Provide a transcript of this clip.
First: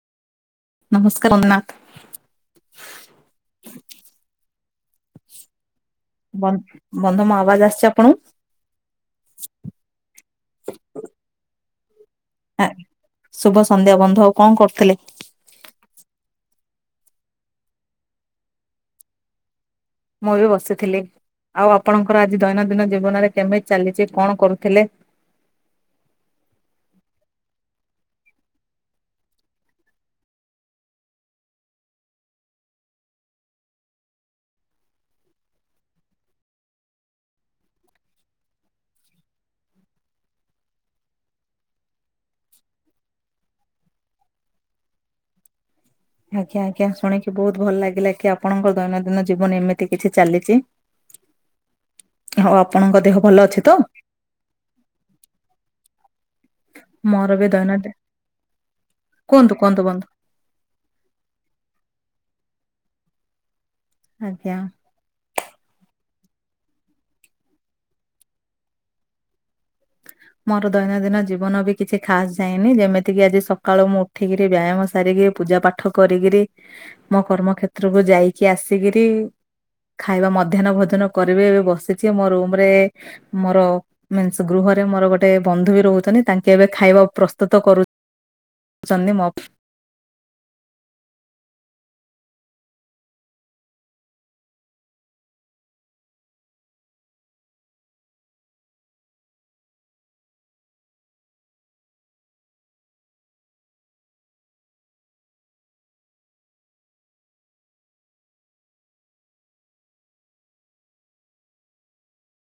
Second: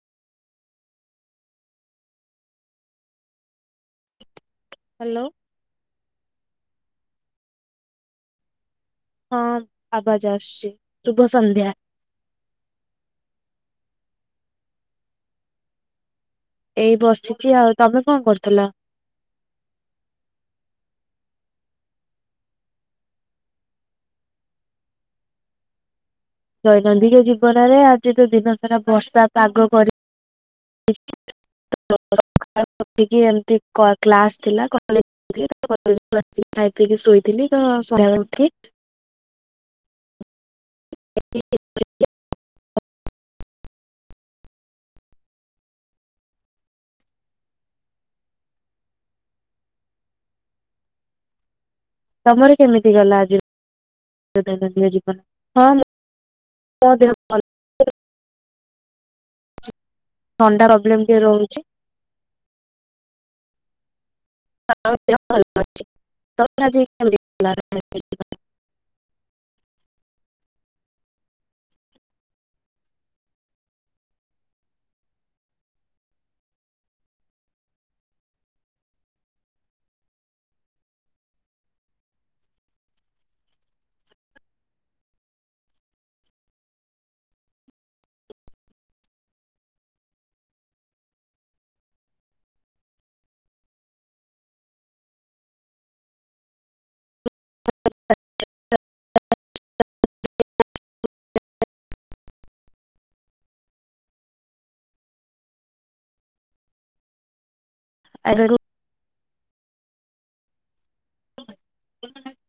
ନମସ୍କାର ଓମ୍ନାଥ। ହାଲୋ। ବ ବନ୍ଧମ ଆବାଜ ଆସିଛି ଆପଣଙ୍କୁ। ହଁ, ଆବାଜ ଆସଛି ଶୁଭ ସନ୍ଧ୍ୟା। ଶୁଭ ସନ୍ଧ୍ୟା ବନ୍ଧୁ ।ଆଉ କଣ କରୁଥିଲେ? ଏଇ ବସିଛି ଆଉ। ତମେ କଣ କରୁଥିଲ? ମୁଁ ବି ବସିଥିଲି। ଆଉ ଆପଣଙ୍କର ଆଜି ଦୈନନ୍ଦିନ ଜୀବନରେ କେମିତି ଚାଲିଚି। କଣ କରୁଥିଲେ? ଦୈନନ୍ଦିନ ଜୀବନରେ ଆଜି ତ ଦିନ ସାରା ବର୍ଷା ପାଗ କରି [inaudible] କି ଏମିତି କ୍ଲାସ ଥିଲା [unintelligible] ଖାଇ ପିଇକି ଶୋଇଥିଲି। ତ ତ ଶୋଇ ଉଠି [unintelligible] ଆଜ୍ଞା ଆଜ୍ଞା ଶୁଣିକି ବହୁତ ଭଲ ଲାଗିଲା। କି ଆପଣଙ୍କର ଦୈନନ୍ଦିନ ଜୀବନ ଏମିତି କିଛି ଚାଲିଛି। ତମର ହଉ କେମିତି ଆପଣଙ୍କ ଗଲା ଦେହ ଆଜି ଭଲ ଅଛି ତ? ଦୈନନ୍ଦିନ ଜୀବନ? ହଁ ମୋ ଦେହ ମୋର ଭଲ ବି ଅଛି। ଦୈନଦି ଥଣ୍ଡା ପ୍ରୋବ୍ଲେମ ଟିକେ ରହୁଚି। ଆଜ୍ଞା। ହଁ ଦେହ ଭଲ ଅଛି। ତୋର ଆଜି କେମିତି ଥିଲା। [unintelligible] ମୋର ଦୈନନ୍ଦିନ ଜୀବନ ବି କିଛି ଖାସ ଯାଇନି। ଯେମିତିକି ଆଜି ସକାଳୁ ମୁଁ ଉଠିକିରି ବ୍ୟାୟାମ ସାରିକି ପୂଜା ପାଠ କରିକିରି, ମୋ କର୍ମକ୍ଷେତ୍ରକୁ ଯାଇକି ଆସିକରି ଖାଇବା ମଧ୍ୟାହ୍ନ ଭୋଜନ କରିବେ। ଏବେ ବସିଛି, ମୋ ରୁମରେ ମୋର ମିନ୍ସ ଗୃହ ମୋର ଗୋଟେ ବନ୍ଧୁ ବି ରହୁଛନ୍ତି, ତାଙ୍କେ ଏବେ ଖାଇବା ପ୍ରସ୍ତୁତ କରୁ ସନ୍ଦେମ ଅପ [unintelligible]